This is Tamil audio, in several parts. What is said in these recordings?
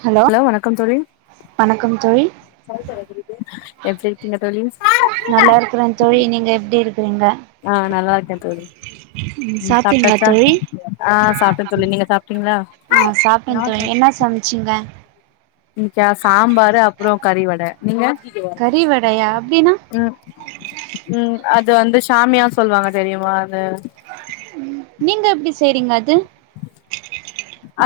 ஹலோ லோ வணக்கம் தோழி வணக்கம் தோழி எப்டி இருக்கீங்க தோழி நல்லாருக்கிறே தோழி நீங்க எப்டி இருக்கிறீங்க ஆ நல்லா இருக்கே தோழி ம் சாப்ட்டீங்களா சாப்ட்டாச்சா தோழி ஆ சாப்ட தோழி நீங்க சாப்டீங்களா ஆ சாப்ட்டேன் தோழி என்ன சமைச்சிங்க இனிக்கா சாம்பாரு அப்றோ கறிவட நீங்க கறி வடையா அப்டின்னா ம் ம் அது வந்து சாமியா சொல்லுவாங்க தெரியுமா அது நீங்க எப்டி செய்றீங்க அது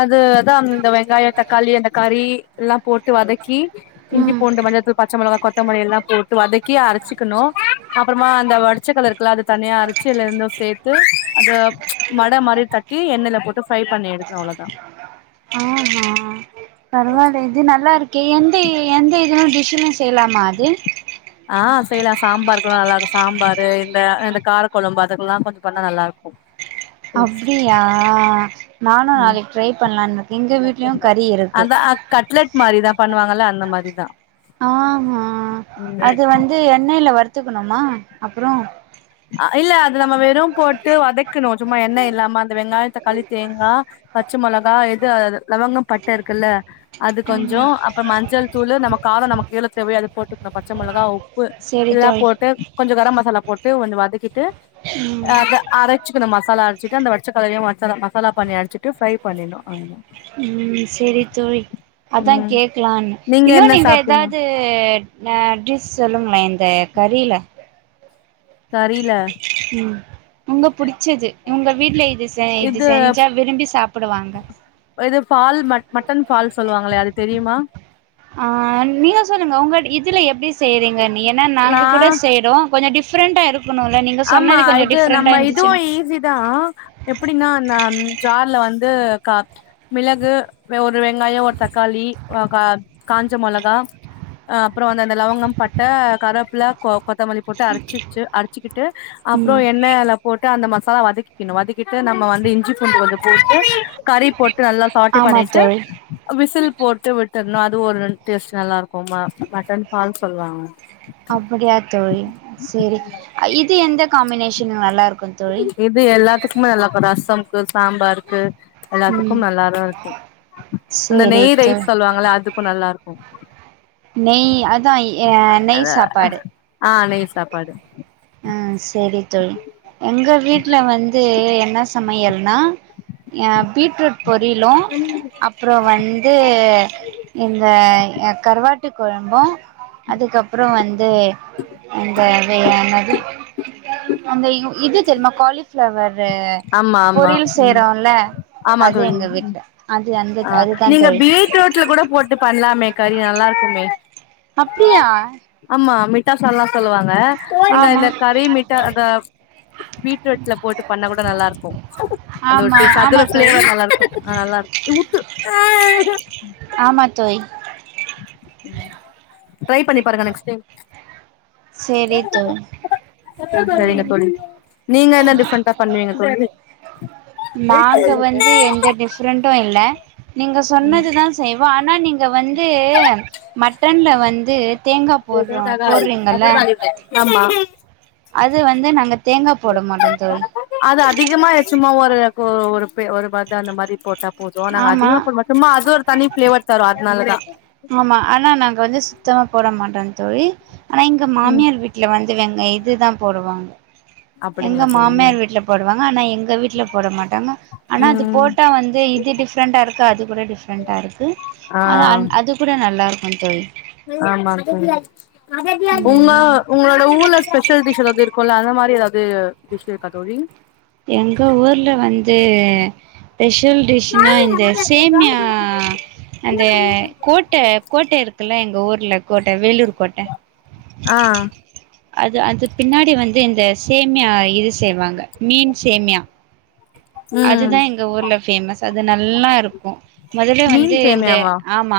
அது அதா இந்த வெங்காயோ தக்காளி அந்த கறி எல்லா போட்டு வதக் கி ம் இஞ்சிபூண்டு மஞ்சத்தூள் பச்சமிளகா கொத்தமல்லி எல்லா போட்டு வதக்கி அரைச்சிக்கணு அப்றமா அந்த ஓடைச்சகள்ள இருக்குல்ல அது தனியா அரைச்சு ரெண்டு சேத்து அத வட மாரி தட்டி எண்ணெல போட்டு ஃப்ரை பண்ணி எடுக்கனு அவ்ளோதா ஆ ஹா பரவாலையே இது நல்லாருக்கே எந்த எந்த இதுலு டிஷ்லு செய்யலாமா அது ஆ செய்யலா சாம்பார்க்கெல்லா நல்லாருக்கு சாம்பாரு இந்த இந்த காரக்குழம்பு அதுக்கெல்லா கொஞ்சோ பண்ணா நல்லாருக்கு அப்டியா நானு ம் நாளைக்கு ட்ரை பண்ணலான்னுக்க எங்க வீட்லயு கறி இருக்கு ஆ கட்லட் மாரிலா பண்ணுவாங்கல்ல அந்த மாரிதா ஆஹா ம் அது வந்து எண்ணெயில வருத்துக்கணுமா அப்றோ அ இல்ல அத நம்ம வெறு போட்டு வதக்கணு சும்மா என்ன இல்லாமா அந்த வெங்காயோ தக்காளி தேங்கா பச்சமொளகா எது லவங்கம் பட்ட இருக்குல்ல அது கொஞ்சோ ம் அப்றோ மஞ்சள் தூளூ நமக் காரோ நமக் எவ்ளோ தேவைையோ அது போட்டுக்கணு பச்சமிளகா உப்பு செரி எல்லா தோழி போட்டு கொஞ்சோ கரம் மசாலா போட்டு கொஞ்சோ வதக்கிட்டு அரைச்சிக்கனு மசாலா அரைச்சுிட்டு அந்த வடச்சக்கலையு மசாலா மசாலா பண்ணி அடிச்சிட்டு ஃப்ரை பண்ணிர்னு அவ்ளோதா ம் செரி தோழி அதா ம் கேக்கலான்னு இன்னு என்ன நீங்க சாப்ட்டீங்க ஏதாது அ டிஸ் சொல்லுங்ளே இந்த கறில கறில ம் உங்க புடிச்சது உங்க வீட்ல இது செ த இது செஞ்சா விரும்பி சாப்படுவாங்க எது ஃபால் மட்டன் ஃபால் சொல்லுவாங்கல்ல அது தெரியுமா நீங்க சொல்லுங்க உங்க இதுல எப்டி செய்றீங்கன்னு ஏன்னா நா நாங்க கூட செய்றோ கொஞ்சோ டிஃரண்ட் ஆ இருக்கு க்கனூல நீ ஆமா இது நம்ம இதுவு ஈஸி தா எப்டின்னா அந்த ஜார்ல வந்து க மிளகு ஒரு வெங்காயோ ஒரு தக்காளி காஞ்ச மொளகா அ அப்றோ வந்த அந்த லவங்கம் பட்ட கரப்பில கோ கொத்தமல்லி போட்டு அரச்சச்ச அரச்சிக்கிட்டு அப்றோ ம் எண்ணெல போட்டு அந்த மசாலா வதக்கிக்கனு வதக்கி ட்டு நம்ம வந்து இஞ்சி பூண்டு கொஞ்சோ போட்டு கறி போட்டு நல்லா பாட்டீ ஆமா பண்ணிட்டு தோழி விசில் போட்டு விட்டர்ணு அது ஒரு ரென் டேஸ்ட் நல்லா இருக்குமா மட்டன் பால்னு சொல்வாங்க அப்டியா தோழி செரி இது எந்த காமினேஷன்னுல நல்லா இருக்கு தோழி இது எல்லாத்துக்குமே நல்லாருக்கு ரசம்க்கு சாம்பாருக்கு ம் எல்லாத்துக்கும் நல்லாதா இருக்கு அந்த சேரி நெய் ரைஸ் தோழி சொல்லுவாங்கள அதுக்கு நல்லாருக்கு நெய் அதா நெய் அதா சாப்பாடு ஆ நெய் சாப்பாடு ஆ செரி தோழி எங்க வீட்ல வந்து என்ன சமையல்னா ஆ பீட்ரூட் பொரியிலு அப்றோ வந்து இந்த ஆ கருவாட்டு கொழம்பு அதுக்கப்றோ வந்து இந்த வே அந்த இது தெரியுமா காலிஃ ஃப்ளவரு ஆமா ஆமா பொரியல் ம் செய்றோல்ல ஆமா அது தோழி எங்க ம் வீட்ல அது அந்த அதுதா தோழி ட்டுல கூட போட்டு பண்லாமே கறிய நல்லா இருக்குமே அப்டியா ஆமா மிட்டா சால்னா சொல்லுவாங்க நீங்க ஆமா இந்த கறி மிட்டா [unintelligible] பீட்ரூட்ல போட்டு பண்ண கூட நல்லா இருக்கு அந்த ஒரு ஆமா டேஸ்ட்டா அதுல ஆமா தோழி ஃப்ளேவர் நல்லா இருக்கு ஆ நல்லா இருக்கு ஆமா தோழி ட்ரை பண்ணி பாருங்க நெக்ஸ்ட் டைம் சேரி தோ செரிங்க தோழி நீங்க என்ன டிஃப்ரெண்டா பண்ணுவீங்க தோழி ஃப்ரெண்ட்டு இல்ல நீங்க ம் சொன்னது தா செய்வோ ஆனா நீங்க வந்து ந்து மட்டன்ல வந்து தேங்கா போட்றோ போ [inaudible] ஆமா அது வந்து நாங்க தேங்கா போட மாட்டோ தோழி அது அதிகமா சும்மா ஒரு ஒரு ஒரு பத்த அந்த மாரி போட்டா போது நாங்க ஆமா அதிகமா போட மாட்டோ சும்மா அது ஒரு தனி ஃப்ளேவர் தர்ரு அதுனாலதா ஆமா ஆனா நாங்க வந்து சுத்தமா போட மாட்டோ தோழி ஆனா எங்க ம் மாமியார் விட் ட்ல வந்து வெங்க இதுதா போடுவாங்க எங்க அப்டிங்களா தோழி மாமியார் வீட்ல போடுவாங்க ஆனா எங்க வீட்ல போட மாட்டாங்க ஆனா அது ம் போட்டா வந்து இது டிஃப்ரெண்ட்டா இருக்கு அது கூட டிஃப்ரெண்ட்டா இருக்கு ஆ அன் அது கூட நல்லா இருக்கு தோழி ஆமாங் தோழி உங்க ம் உங்களோட ஊர்ல ஸ்பெஷல் டிஷ் எதாவது இருக் குல்ல அந்த மாரி எதாவது டிஷ் இருக்கா தோழி எங்க ஊர்ல வந்து ஸ்பெஷல் டிஷ்னா இந்த சேம்யா அந்த கோட் ட்ட கோட்ட இருக்குல்ல எங்க ஊர்ல கோட்ட வேலூர் கோட்ட ஆ அது அது பின்னாடி வந்து இந்த சேமியா இது செய்வாங்க மீன் சேமியா ம் அதுதா எங்க ஊர்ல ஃபேமஸ் அது நல்லா இருக்கு மொதல்ல வந்து மீன் இந்த சேமியாவா ஆமா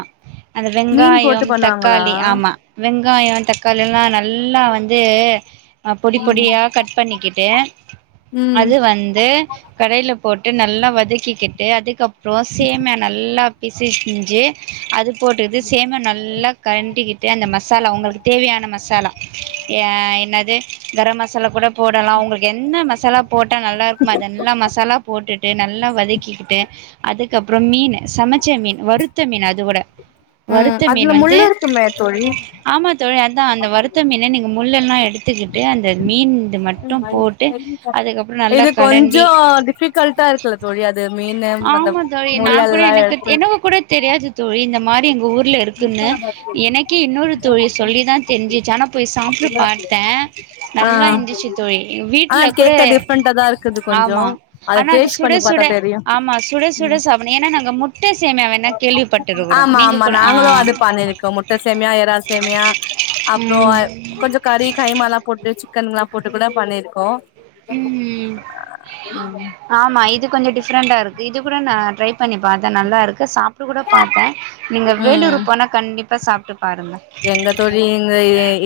அந்த மீன் போட்டு வெங்காயம் பண்ணுவாங்களா தக்காளி ஆமா வெங்காயம் தக்காளி எல்லா நல்லா வந்து ஆ பொடி பொடியா கட் பண்ணிக்கிட்டு ம் அது வந்து கடையில போட்டு நல்லா வதக்கிக்கிட்டு அதுக்கப்றோ சேம்யா நல்லா பிசிஸ்சிஞ்சு அது போட்டுது சேம்யா நல்லா கலண்டிக்கிட்டு அந்த மசாலா உங்களுக்கு தேவயான மசாலா என்னது கரம் மசாலா கூட போடலாம் உங்களுக்கு என்ன மசாலா போட்டா நல்லா இருக்குமோ அதெல்லாம் மச சாலா போட்டுட்டு நல்லா வதக்கிக்கிட்டு அதுக்கப்புறம் மீனு சமச்ச மீனு வருத்த மீனு அது கூட ம் வருத்த அதுல மீன் வந்து முள்ளு இருக்குமே தோழி ஆமா தோழி அதான் அந்த வருத்த மீன நீங்க முள்ளெல்லாம் எடுத்துக்கிட்டு அந்த மீன் இது மட்டும் போட்டு அதுக்கப்புறம் நல்லா களண்டி ஆ அது மீனு அந்த ஆமா தோழி நா கூட முள்ளெல்லா எனக்கு எடுத்து எனக்கு கூட தெரியாது தோழி இந்த மாரி ஊர்ல இருக்குன்னு எனக்கே இன்னொரு தோழி சொல்லி தா தெரிஞ்சிச்சு ஆனா போய் சாப்ட்டு பாத்தே ஆ நல்லா இருந்துச்சு தோழி ஆ வீட்ல கூட கேக்க டிஃப்ரெண்டா தா இருக்குது கொஞ்சோ ஆமா அத ஆனா அது டேஸ்ட் சுட பண்ணி பாத்தா சுட தெரியு ஆமா சுட சுட ம் செவனேனு நாங்க முட்டை சேமியான்னா கேள்விப்பட்டுருக்கறோம் ஆமா மீனு ஆமா நாங்களும் அது பண்ணிருக்கோம் முட்டை சேமியா எரா சேமியா அப்றம் ம் கொஞ்சம் கறி கைம எல்லாம் போட்டு சிக்கன்ல்லாம் போட்டு கூட பண்ணிருக்கோம் ம் ஆமா இது கொஞ்சம் டிஃப்ரெண்டா இருக்கு இது கூட நான் ட்ரை பண்ணி பாத்தேன் நல்லா இருக்கு சாப்ட்டு கூட பாத்தேன் நீங்க வேலூர் ம் போனா கண்டிப்பா சாப்ட்டு பாருங்க எங்க தோழி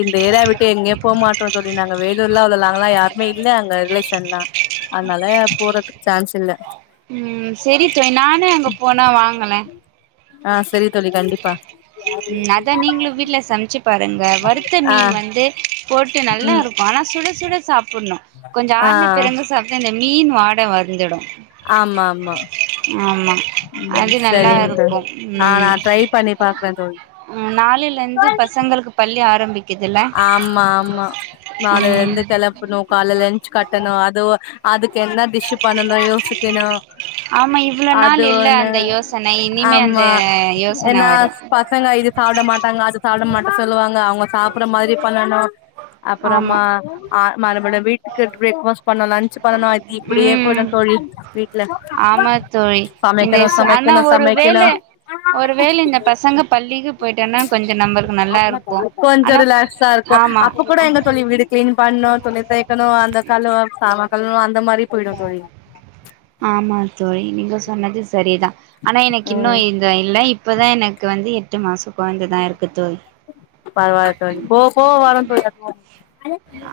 இந்த ஏரிய விட்டு எங்கே போக மாட்டோம் தோழி நாங்க வேலூர்லாம் அவ்ளோ லாங்கலா யாருமே இப்ப இல்ல அங்க ரிலேஷன்லா அதனால போறதுக்கு சான்ஸ் இல்ல ம் செரி தோழி நானே அங்கே போனால் வாங்கலே ஆ செரி தோழி கண்டிப்பா ம் அத நீங்களும் வீட்ல சமைச்சு பாருங்க வருத்த ஆ மீன் வந்து போட்டு நல்லா ம் இருக்கும் ஆனா சுட சுட சாப்டணும் கொஞ்சம் ஆ ஆறுண பிறகு சா இந்த மீன் வாடை வந்துடும் ஆமா ஆமா ம் அது நல்லா செரிங்க இருக்கு தோழி ட்ரை பண்ணி பாக்கிறேன் ம் நாலேலெருந்து பசங்களுக்கு பள்ளி ஆரம்பிக்கும் ஆமா ஆமா நாளை ம் எழுந்து கெளப்பணும் காலைலென்சு கட்டணும் அதுவும் அதுக்கு என்ன டிஷ்ஸ் பண்ணணு யோசிக்கணும் ஆமா இவ்ளோ அது நாள் இல்ல ஒன்னு அந்த யோசனை இனிமே அந்த ஆமா யோசன என்னா வரு பசங்க இது சாப்ட மாட்டாங்க அது சாப்ட மாட்டே சொல்லுவாங்க அவங்க சாப்டுற மாரி பண்ணணும் ஆமா அப்றமா ஆ மறுபடியு வீட்டுக்கு பிரேக்ஃபாஸ்ட் பண்ணும் லன்ச் பண்ணனும் அது இப்டியே ம் போயிடும் தோழி வீட்ல ஆமா தோழி இந்த சமைக்கணு ஆனா சமைக்கணு ஒரு சமைக்கணு வேளை ஒரு வேளை இந்த பசங்க பள்ளிக்கு போயிட்டானா கொஞ்சம் நம்பளுக்கு நல்லா இருக்கும் ஆனா [unintelligible] இருக்கும் ஆமா அப்ப கூட எங்க தோழி வீடு கிளீன் பண்ணும் தூணி துவைக்கணும் அந்த காலம் சாம காலணும் அந்த மாரி போயிடும் தோழி ஆமா தோழி நீங்க சொன்னது சரிதான் ஆனா எனக்கு இன்னு ம் இல்லை இப்போதான் எனக்கு வந்து எட்டு மாசம் கொழந்தை தான் இருக்கு தோழி பரவால்ல தோழி போக போக வரும் தோழி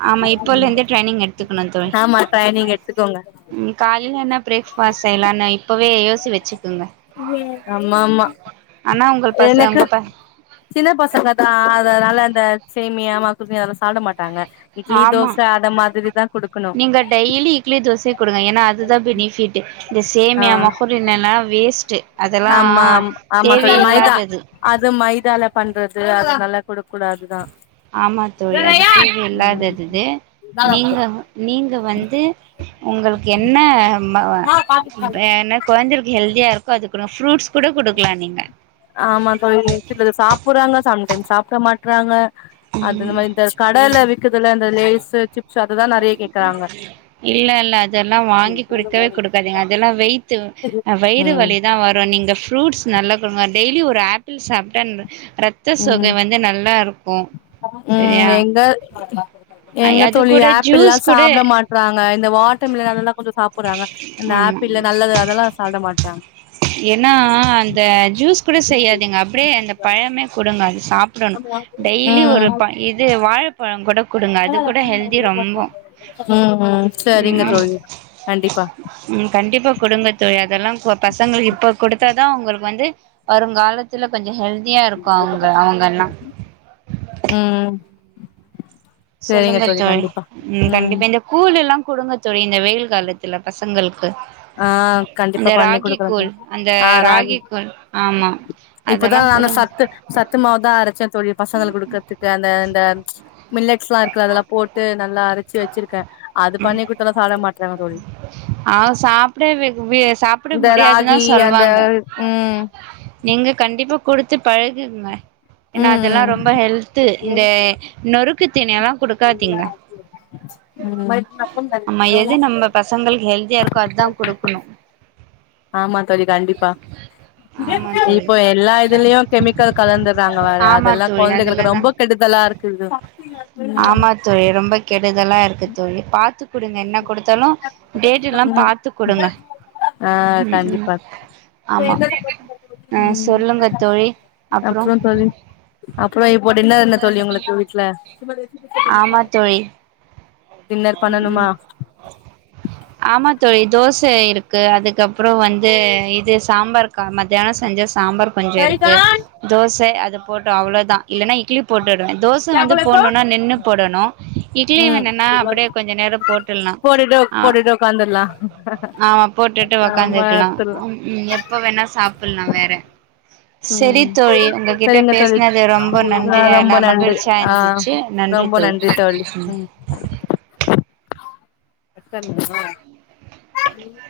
ஆமா இப்போல இருந்தே ட்ரைனிங் எடுத்துக்கணு தோழி ஆமா [unintelligible] எடுத்துக்கோங்க ம் காலையில என்ன பிரேக்ஃபாஸ்ட் செய்யலாம்னு இப்பவே யோசிச்சு வச்சுக்கோங்க ஆமா ஆமா உங்கள் பச எனக்கு உங்க ப சின்ன பசங்க தான் அதனால அந்த சேமியமா [unintelligible] அதெல்லாம் சாப்ட மாட்டாங்க இட்லி ஆமா தோச அட மாரி தான் கொடுக்கணும் நீங்க டெய்லி இட்லி தோசையை கொடுங்க ஏன்னா அதுதான் பெனிஃபிட் இந்த ஆ சேமியா மகல் என்னென்னா வேஸ்ட் ட்டு அதல்லா ஆமா ஆம் ஆமா தோழி மைதா தேவையில்லாதது அது மைதால பண்றது அது நல்லா குடுக் கூடாதுதா ஆமா தோழி அது தேவ ம் இல்லாததுதது நீங்க நீங்க வந்து உங்களுக்கு என்ன ம பே என்ன கொரஞ்சுருக்கு ஹல்தியா இருக்கோ அதுக்கு நா ஃப்ரூடஸ் கூட குடுக்கலா நீங்க ஆமா தோழி [unintelligible] சாப்பிடுறாங்க சம்டைம்ஸ் சாப்பட மாட்றாங்க அது இந்த மாரி இந்த கடல விக்குதுல்ல இந்த லேஸு சிப்ஸ் அதுதா நறைய கேக்குறாங்க இல்ல இல்ல அதல்லா வாங்கி குடுக்கவே குடுக்காதீங்க அதெல்லா வெயிட்டு அ வயிறு ம் வலிதா வரு நீங்க ஃப்ரூட்ஸ் நல்லா குடுங்க டெய்லி ஒரு ஆப்பிள் சாப்ட்டா ன் ரத் ம் ம் சரியா எங்க எங்க அது தோழி கூட ஆப் பிள்லா ஜூஸ் கூட சாப்ட மாட்றாங்க இந்த வாட்டர் மிலான் எல்லா கொஞசோ சாப்பிடுறாங்க இந்த ஆமா ஆப்பிள்ல நல்லது அதல்லா சாப்ட மாட்றாங்க என்னா அந்த ஜூஸ் கூட செய்யாதிங்க அப்டியே அந்த பழமே குடுங்க அது சா டணு டெய்லி ஒரு ம் ப இது வாழப்பழோ கூட குடுங்க அது கூட ஹெல்தி ரொம் ம்ம் செரிங்க தோழி கண்டிப்பா ம் கண்டிப்பா குடுங்க தோயி அதல்லா பசங்களுக்கு இப்ப குடுத்தாதா அவுங்களுக்கு வந்து வருங்காலத்துல கொஞ்சோ ஹெல்தியா இருக்கு அவுங்க அவுங்கலா ம்ம் சொல்லுங்க தோழி ம் கண்டிப்பா இந்த கூலுல்லா குடுங்க தோழி இந்த வெயில் காலத்துல பசங்களுக்கு ஆ கண்டிப்பா இந்த பண்ணி ராகி குடுக்குறே கூழ் தோழி அந்த ராகி கூழ் ஆமா இப்பதா அதெல்லா நானு குடுங்க சத்து சத்துமாவுதா அரச்ச தோழி பசங்கள் குடுக்கறத்துக்கு அந்த அந்த மில்லெட்ஸ்லா இரு க்கு அதல்லா போட்டு நல்லா அரச்சு வெச்சிருக்க அது பண்ணி குடுத்தாலு சாப்ட மாட்றாங்க தோழி ஆ சாப்டவி வி சாப்ட இந்த முடியாதுனா ராகி அந்த சொல்வாங்க ம் நீங்க கண்டிப்பா குடுத்து பழகுங்க ஏனா அதல்லா ம் ரொம்ப ஹெல்து இந்த நொறுக்கு தீனியெல்லா குடுக்காதிங்க ம் அம்மா எது நம்ம பசங்கள்க்கு ஹெல்தியா இர்க்கோ அதா குடுக்கணு ஆமா தோழி கண்டிப்பா ஆமா தோழி இப்ப எல்லா இதுலயு கெமிக்கல் கலந்துறாங்க வேற ஆமா அதெல்லா தோழி கொழந்தகளுக்கு அதுலதா ரொம்ப கெடுதலாருக் [unintelligible] ஆமா தோழி ரொம்ப கெடுதலா இருக்கு தோழி பாத்து குடுங்க என்ன குடுத் தலு டேட்டெல்லா பாத்து குடுங்க ஆ ம் ம் கண்டிப்பா ஆமா அ சொல்லுங்க தோழி அப்றோ அப்றோ இப்போ டின்னர் என்ன தோழி உங்குளுக்கு வீட்ல ஆமா தோழி டின்னர் ம்ம் பண்ணணுமா ஆமா தோழி தோச இருக்கு அதுக்கப்றோ வந்து இது சாம்பார் கா மத்தியானோ செஞ்ச சாம்பார் கொஞ்சோ இருக்கு தோச அது போட்டு அவ்ளோதா இல்லனா இட்லி உப் போட்டுடுவ தோச வந்து போடணுணா நின்னு போடணு இட்லி ம் வேனுனா அப்படே கொஞ்ச நேரோ போட்டர்லா போட்டுட்டு அ போட்டுட்டு உக்காந்துர்லா ஆமா போட்டுட்டு ஆமா உக்காந்துக்கலா எடுத்துர்லா ம் எப்ப வேணா சாப்புல்லா வேற செரி ம் தோழி உங்ககிட்ட சரிங்க தோழி பேஸ்னது ரொம்ப ஆ நன்றி ரொம்ப நா நன்றி மகிழ்ச்சியா ஆ இருந்துச்சு நன்றி தோழி ம் எத்தனா